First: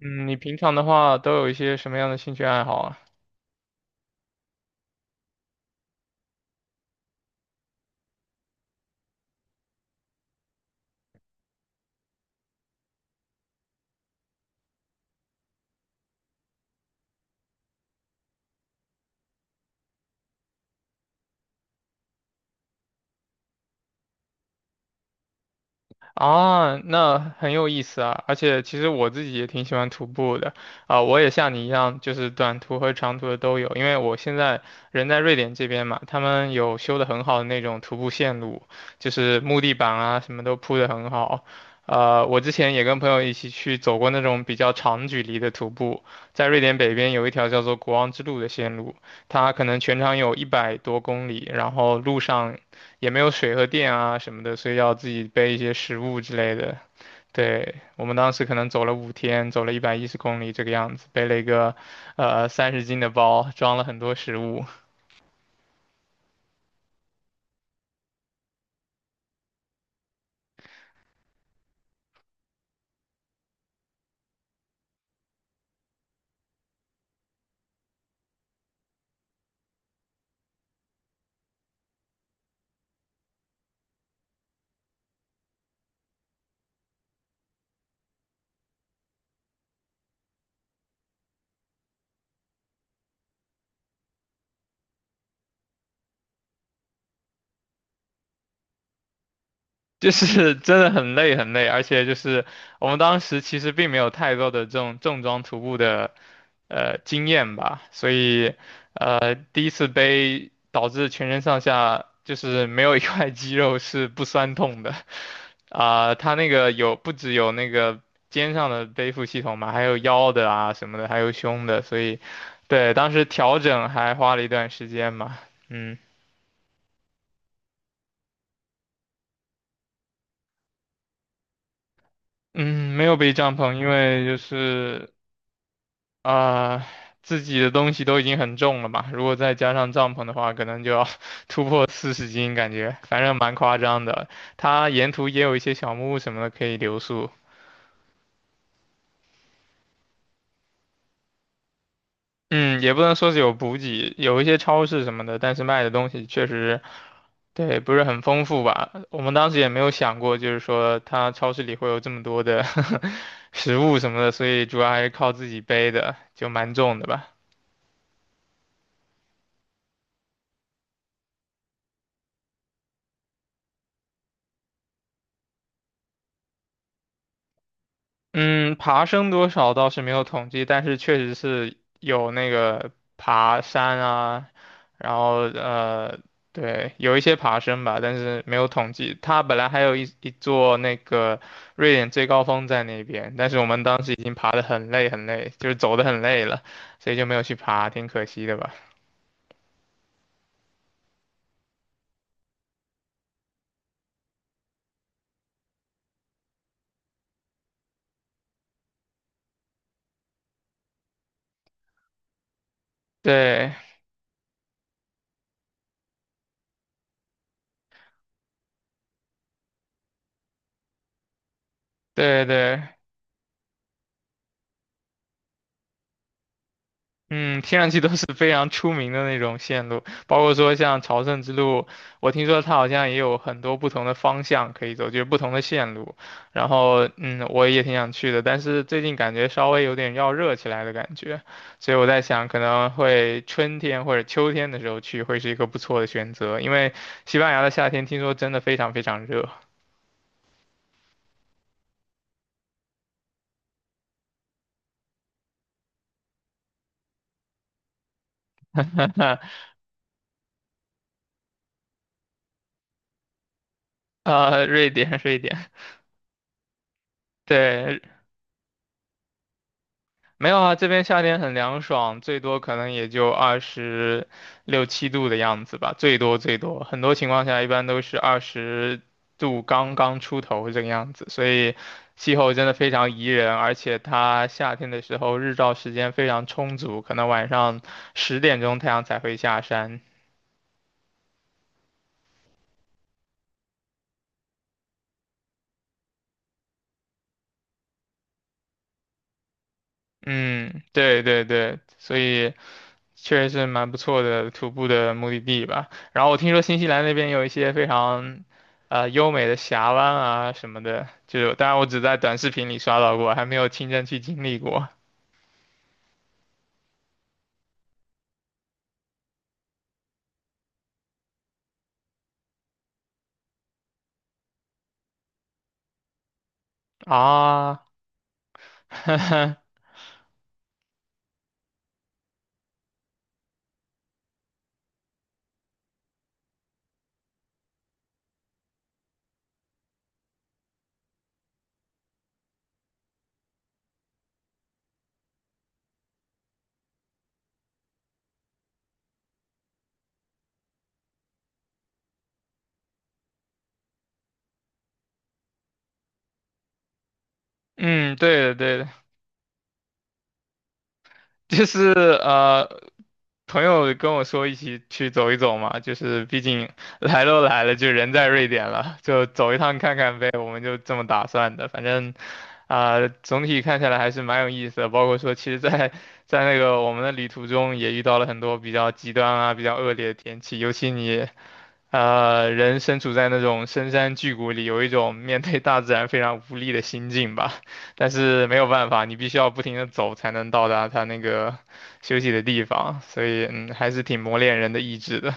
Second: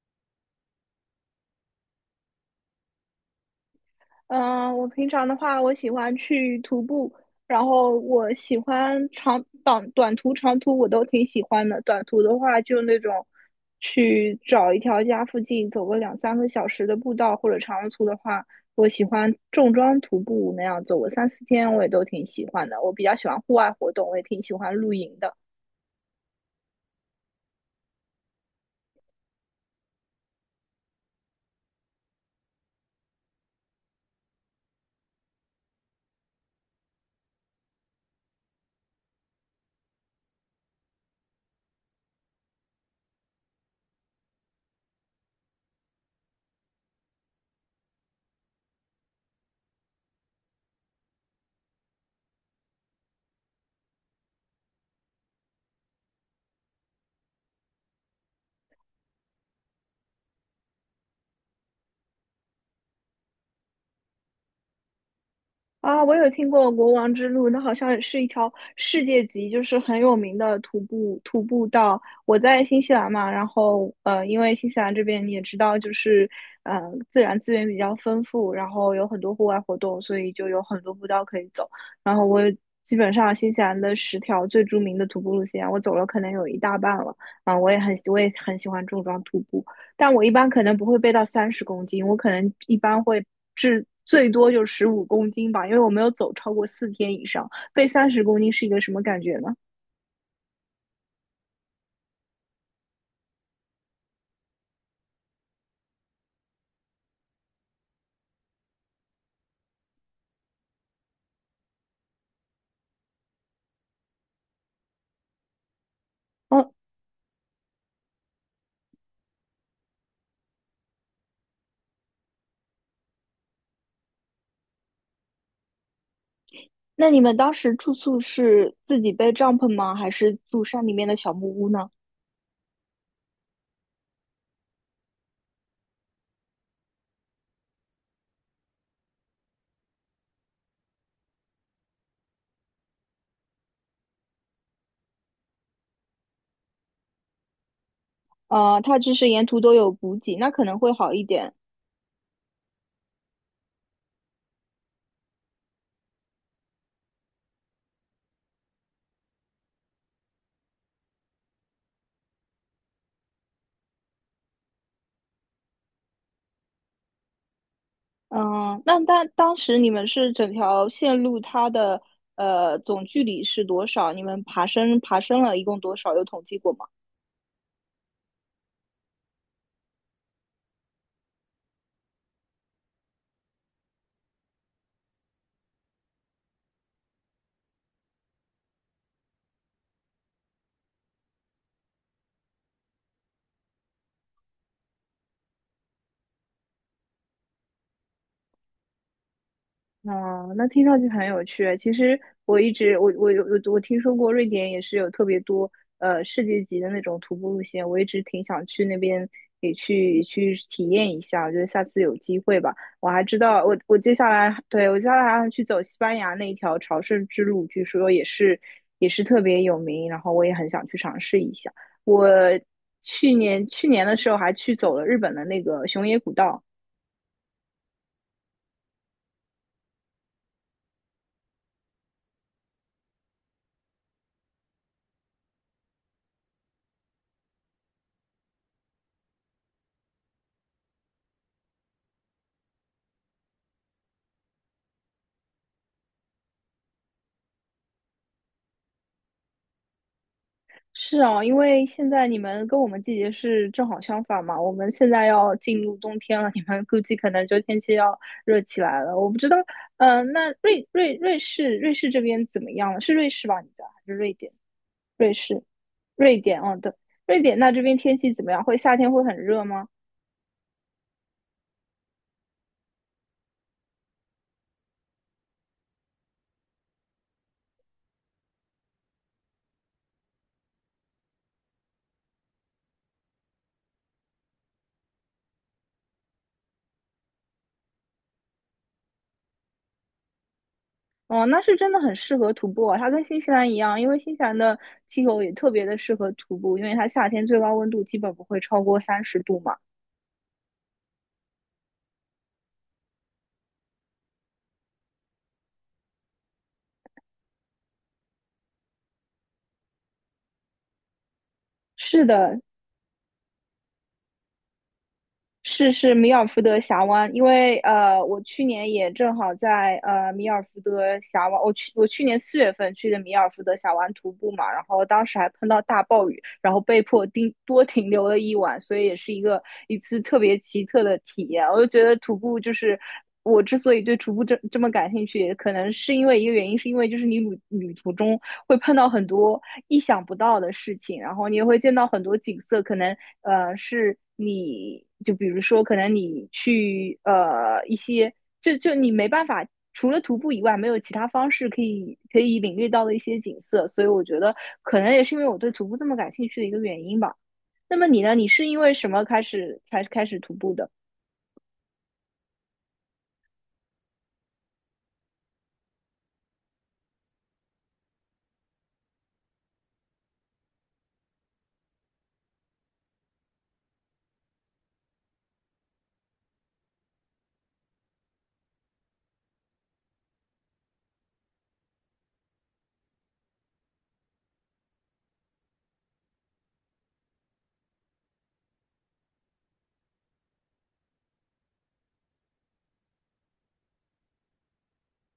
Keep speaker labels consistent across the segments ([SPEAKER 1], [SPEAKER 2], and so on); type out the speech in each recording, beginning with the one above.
[SPEAKER 1] 嗯，你平常的话都有一些什么样的兴趣爱好啊？
[SPEAKER 2] 嗯，我平常的话，我喜欢去徒步，然后我喜欢短途、长途我都挺喜欢的。短途的话，就那种去找一条家附近走个两三个小时的步道，或者长途的话，我喜欢重装徒步那样走个三四天，我也都挺喜欢的。我比较喜欢户外活动，我也挺喜欢露营的。
[SPEAKER 1] 啊，那很有意思啊！而且其实我自己也挺喜欢徒步的啊，我也像你一样，就是短途和长途的都有。因为我现在人在瑞典这边嘛，他们有修的很好的那种徒步线路，就是木地板啊什么都铺的很好。我之前也跟朋友一起去走过那种比较长距离的徒步，在瑞典北边有一条叫做国王之路的线路。它可能全长有100多公里，然后路上也没有水和电啊什么的，所以要自己背一些食物之类的。对，我们当时可能走了5天，走了110公里这个样子，背了一个30斤的包，装了很多食物。
[SPEAKER 2] 啊，我有听过国王之路，那好像是一条世界级，就是很有名的徒步道。我在新西兰嘛，然后因为新西兰这边你也知道，就是呃自然资源比较丰富，然后有很多户外活动，所以就有很多步道可以走。然后我基本上新西兰的10条最著名的徒步路线，我走了可能有一大半了。啊，我也很喜欢重装徒步。但我一般可能不会背到三十公斤，我可能一般会最多就15公斤吧，因为我没有走超过四天以上。背三十公斤是一个什么感觉呢？
[SPEAKER 1] 就是真的很累很累，而且就是我们当时其实并没有太多的这种重装徒步的经验吧，所以第一次背导致全身上下就是没有一块肌肉是不酸痛的，它那个
[SPEAKER 2] 哦，
[SPEAKER 1] 不只有那个肩上的背负系统嘛，还有腰的啊什么的，还有胸的，所以对当时调整还花了一段时间嘛，嗯。
[SPEAKER 2] 那你们当时住宿是自己背帐篷吗？还是住山里面的小木屋呢？
[SPEAKER 1] 嗯，没有背帐篷，因为就是啊、自己的东西都已经很重了嘛，如果再加上帐篷的话，可能就要 突破40斤，感觉反正蛮夸张的。它沿途也有一些小木屋什么的可以留宿，
[SPEAKER 2] 它就是沿途都有补给，那可能会好一点。
[SPEAKER 1] 嗯，也不能说是有补给，有一些超市什么的，但是卖的东西确实，对，不是很丰富吧。我们当时也没有想过，就是说它超市里会有这么多的 食物什么的，所以主要还是靠自己背的，就蛮重的吧。
[SPEAKER 2] 嗯，那当时你们是整条线路它的总距离是多少？你们爬升了一共多少？有统计过吗？
[SPEAKER 1] 嗯，爬升多少倒是没有统计，但是确实是有那个爬山啊，然后对，有一些爬升吧，但是没有统计。它本来还有一座那个瑞典最高峰在那边，但是我们当时已经爬得很累很累，就是走得很累了，所以就没有去爬，挺可惜的吧。
[SPEAKER 2] 哦，那听上去很有趣。其实我一直我我有我我听说过瑞典也是有特别多世界级的那种徒步路线，我一直挺想去那边也去体验一下。我觉得下次有机会吧。我还知道，
[SPEAKER 1] 对，
[SPEAKER 2] 我接下来还要去走西班牙那一条朝圣之路，据说也是特别有名，然后我也很想去尝试一下。我
[SPEAKER 1] 对对，
[SPEAKER 2] 去年的时候还去走了日本的那个熊野古道。
[SPEAKER 1] 嗯，听上去都是非常出名的那种线路，包括说像朝圣之路，我听说它好像也有很多不同的方向可以走，就是不同的线路。然后，嗯，我也挺想去的，但是最近感觉稍微有点要热起来的感觉，所以我在想，可能会春天或者秋天的时候去会是一个不错的选择，因为西班牙的夏天听说真的非常非常热。
[SPEAKER 2] 是啊，因为现在你们跟我们季节是正好相反嘛，我们现在要进入冬天了，你们估计可能就天气要热起来了。我不知道，那瑞士这边怎么样了？是瑞士吧？你的还是 瑞典？
[SPEAKER 1] 瑞典，
[SPEAKER 2] 瑞
[SPEAKER 1] 瑞
[SPEAKER 2] 士，
[SPEAKER 1] 典，
[SPEAKER 2] 瑞典，哦，对，瑞典那这边
[SPEAKER 1] 对，
[SPEAKER 2] 天气怎么样？会夏天会很热吗？
[SPEAKER 1] 没有啊，这边夏天很凉爽，最多可能也就26、27度的样子吧，最多最多，很多情况下一般都是20度刚刚出头这个样子，所以气候真的非常宜人，而且它夏天的时候日照时间非常充足，可能晚上10点钟太阳才会下山。
[SPEAKER 2] 哦，那是真的很适合徒步啊，它跟新西兰一样，因为新西兰的气候也特别的适合徒步，因为它夏天最高温度基本不会超过30度嘛。
[SPEAKER 1] 嗯，对对对，所以。确实是蛮不错的徒步的目的地吧。然后我听说新西兰那边有一些非常，优美的峡湾啊什么的，就是当然我只在
[SPEAKER 2] 是
[SPEAKER 1] 短视
[SPEAKER 2] 的，
[SPEAKER 1] 频里刷到过，还没有亲身去经历过
[SPEAKER 2] 是米尔福德峡湾，因为我去年也正好在米尔福德峡湾，我去年4月份去的米尔福德峡湾徒步嘛，然后当时还碰到大暴雨，然后被迫
[SPEAKER 1] 啊。
[SPEAKER 2] 停留了一晚，所以也是一次特别奇特的体验。我就觉得徒步就是我之所以对徒步这么感兴趣，也可能是因为一个原因，是因为就是你旅途中会碰到很多意想不到的事情，然后你也会见到很多景色，可能是你就比如说，可能你去一些就你没办法。除了徒步以外，没有其他方式可以领略到的一些景色，所以我觉得可能也是因为我对徒步这么感兴趣的一个原因吧。那么
[SPEAKER 1] 嗯，
[SPEAKER 2] 你呢？
[SPEAKER 1] 对
[SPEAKER 2] 你
[SPEAKER 1] 的
[SPEAKER 2] 是
[SPEAKER 1] 对
[SPEAKER 2] 因
[SPEAKER 1] 的，
[SPEAKER 2] 为什么才开始徒步的？
[SPEAKER 1] 就是朋友跟我说一起去走一走嘛，就是毕竟来都来了，就人在瑞典了，就走一趟看看呗，我们就这么打算的。反正总体看下来还是蛮有意思的，包括说，其实在那个我们的旅途中也遇到了很多比较极端啊、比较恶劣的天气，尤其你人身处在那种深山巨谷里，有一种面对大自然非常无力的心境吧。但是没有办法，你必须要不停的走才能到达它那个休息的地方，所以还是挺磨练人的意志的。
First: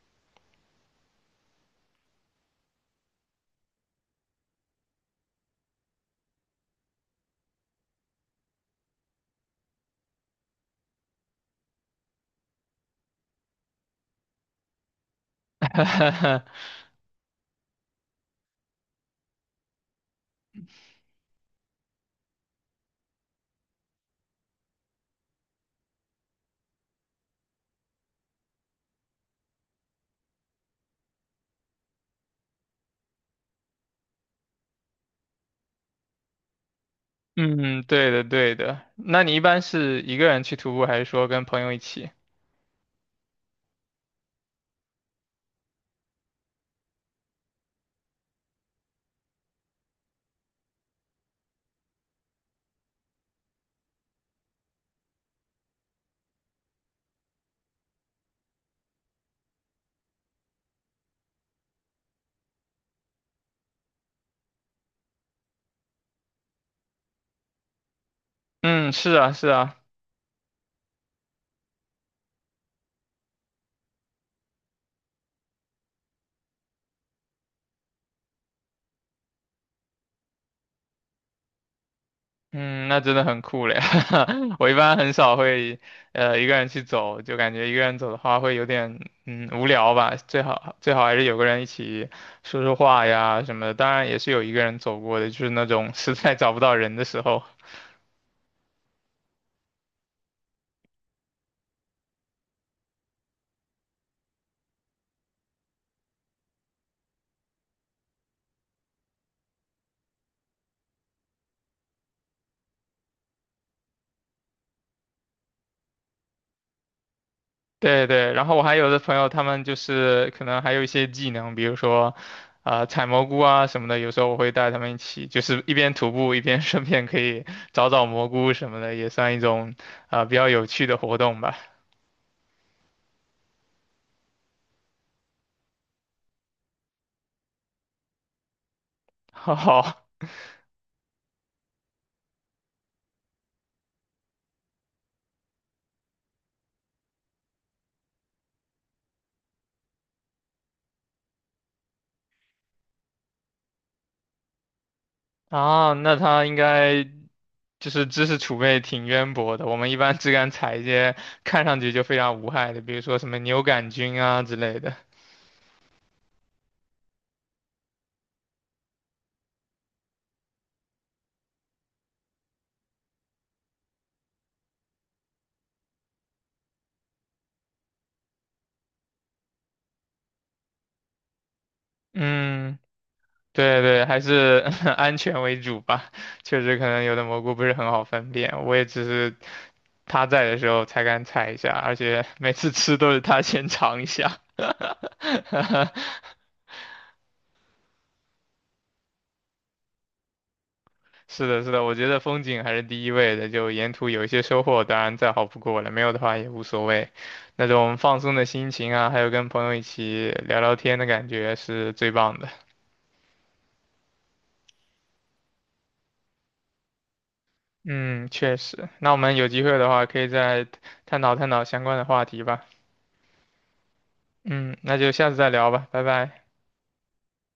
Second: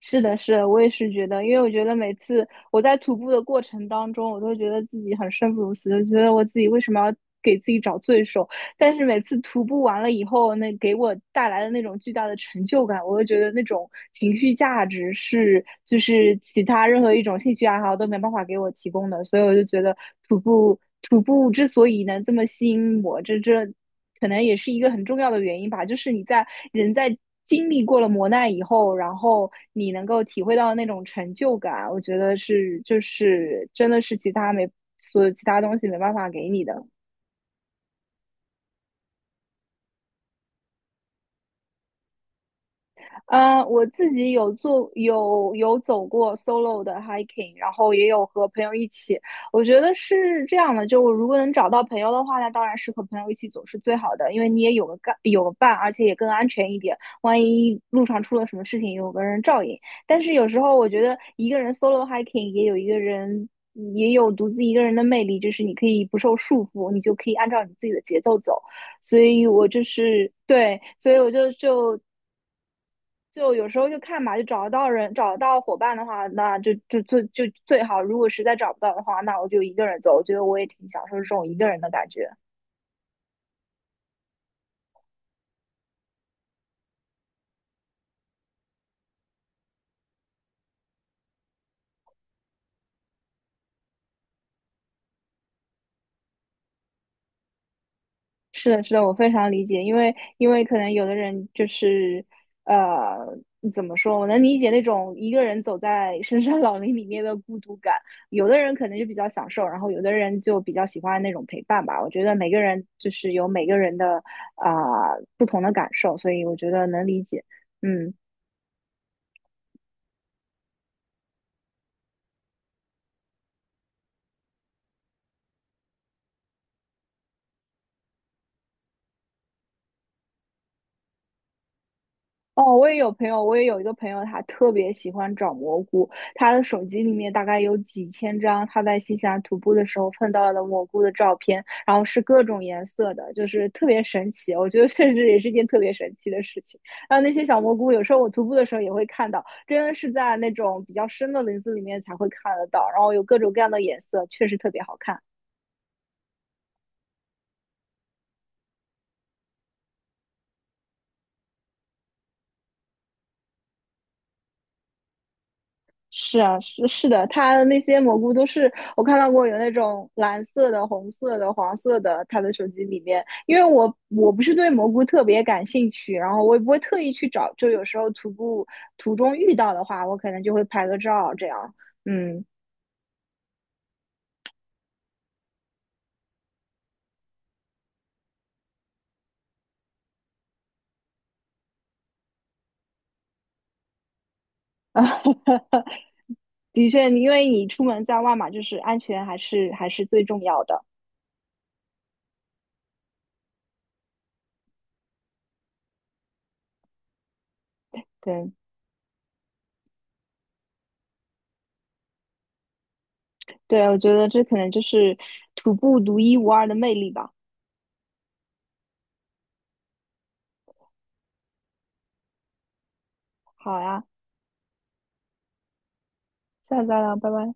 [SPEAKER 2] 是的，是的，我也是觉得，因为我觉得每次我在徒步的过程当中，我都觉得自己很生不如死，就觉得我自己为什么要给自己找罪受？但是每次徒步完了以后，那给我带来的那种巨大的成就感，我就觉得那种情绪价值就是 其他任何一种兴趣爱好都没办法给我提供的，所以我就觉得徒步之所以能这么吸引我，这可能也是一个很重要的原因吧，就是你在人在。经历过了磨难以后，然后你能够体会到那种成就感，我觉得就是真的是其他东西没办法给你的。
[SPEAKER 1] 嗯，对的，对的。那你一般是一个人去徒步，还是说跟朋友一起？
[SPEAKER 2] 我自己有做有有走过 solo 的 hiking，然后也有和朋友一起。我觉得是这样的，就我如果能找到朋友的话，那当然是和朋友一起走是最好的，因为你也有个伴，而且也更安全一点。万一路上出了什么事情，有个人照应。但是有时候我觉得一个人 solo hiking 也有独自一个人的魅力，就是你可以不受束缚，你就可以按照你自己的节奏走。
[SPEAKER 1] 嗯，是啊，是啊。
[SPEAKER 2] 所以我就有时候就看吧，就找得到伙伴的话，那就最好。如果实在找不到的话，那我就一个人走。我觉得我也挺享受这种一个人的感觉。
[SPEAKER 1] 嗯，那真的很酷嘞！我一般很少会，一个人去走，就感觉一个人走的话会有点，无聊吧。最好最好还是有个人一起说说话呀什么的。当然也是有一个人走过的，就是那种 实在找不到人的时候。
[SPEAKER 2] 是的，是的，我非常理解，因为可能有的人就是，呃，怎么说？我能理解那种一个人走在深山老林里面的孤独感。有的人可能就比较享受，然后有的人就比较喜欢那种陪伴吧。我觉得每个人就是有每个人的不同的感受，所以我觉得能理解。
[SPEAKER 1] 对
[SPEAKER 2] 嗯。
[SPEAKER 1] 对，然后我还有的朋友，他们就是可能还有一些技能，比如说，采蘑菇啊什么的。有时候我会带他们一起，就是一边徒步一边 顺便可以找找蘑菇什么的，也算一种比较有趣的活动吧。
[SPEAKER 2] 哦，我也有一个朋友，他特别喜欢找蘑菇，他的手机里面大概有几千张他在新西兰 徒步的时
[SPEAKER 1] 好
[SPEAKER 2] 候碰到的蘑菇的照片，然后是各种颜色的，就是特别神奇。我觉得确实也是一件特别神奇的事情。然后那些小蘑菇，有时候我徒步的时候也会看到，真的是在那种比较深的林子里面才会看得到，然后有各种各样的颜色，确实特别好看。
[SPEAKER 1] 啊，那他应该就是知识储备挺渊博的。我们一般只敢采一些看上去就非常无害的，比如说什么牛杆菌啊之类的。
[SPEAKER 2] 是啊，是的，它那些蘑菇都是我看到过有那种蓝色的、红色的、黄色的，它的手机里面。因为我不是对蘑菇特别感兴趣，然后我也不会特意去找，就有时候徒步途中遇到的话，我可能就会拍个照这样。嗯，
[SPEAKER 1] 嗯，对对，还是 安全为主吧。确实，可能有的蘑菇不是很好分辨，我也只是他在的时候才敢采一下，而且每次吃都是他先尝一下。
[SPEAKER 2] 啊，的确，因为你出门在外嘛，就是安全还是最重要的。
[SPEAKER 1] 是的，是的，我觉得风景还是第一位的，就沿途有一些收获，当然再好不过了，没有的话也无所谓。那种放松的
[SPEAKER 2] 对
[SPEAKER 1] 心情啊，还有跟朋友一起聊聊天的感觉是最棒的。
[SPEAKER 2] 对，我觉得这可能就是徒步独一无二的魅力吧。
[SPEAKER 1] 嗯，确实。那我们有机会的话，可以再探讨探讨相关的话题吧。
[SPEAKER 2] 好呀，
[SPEAKER 1] 嗯，那就下次再聊吧，拜拜。
[SPEAKER 2] 下次再聊，拜拜。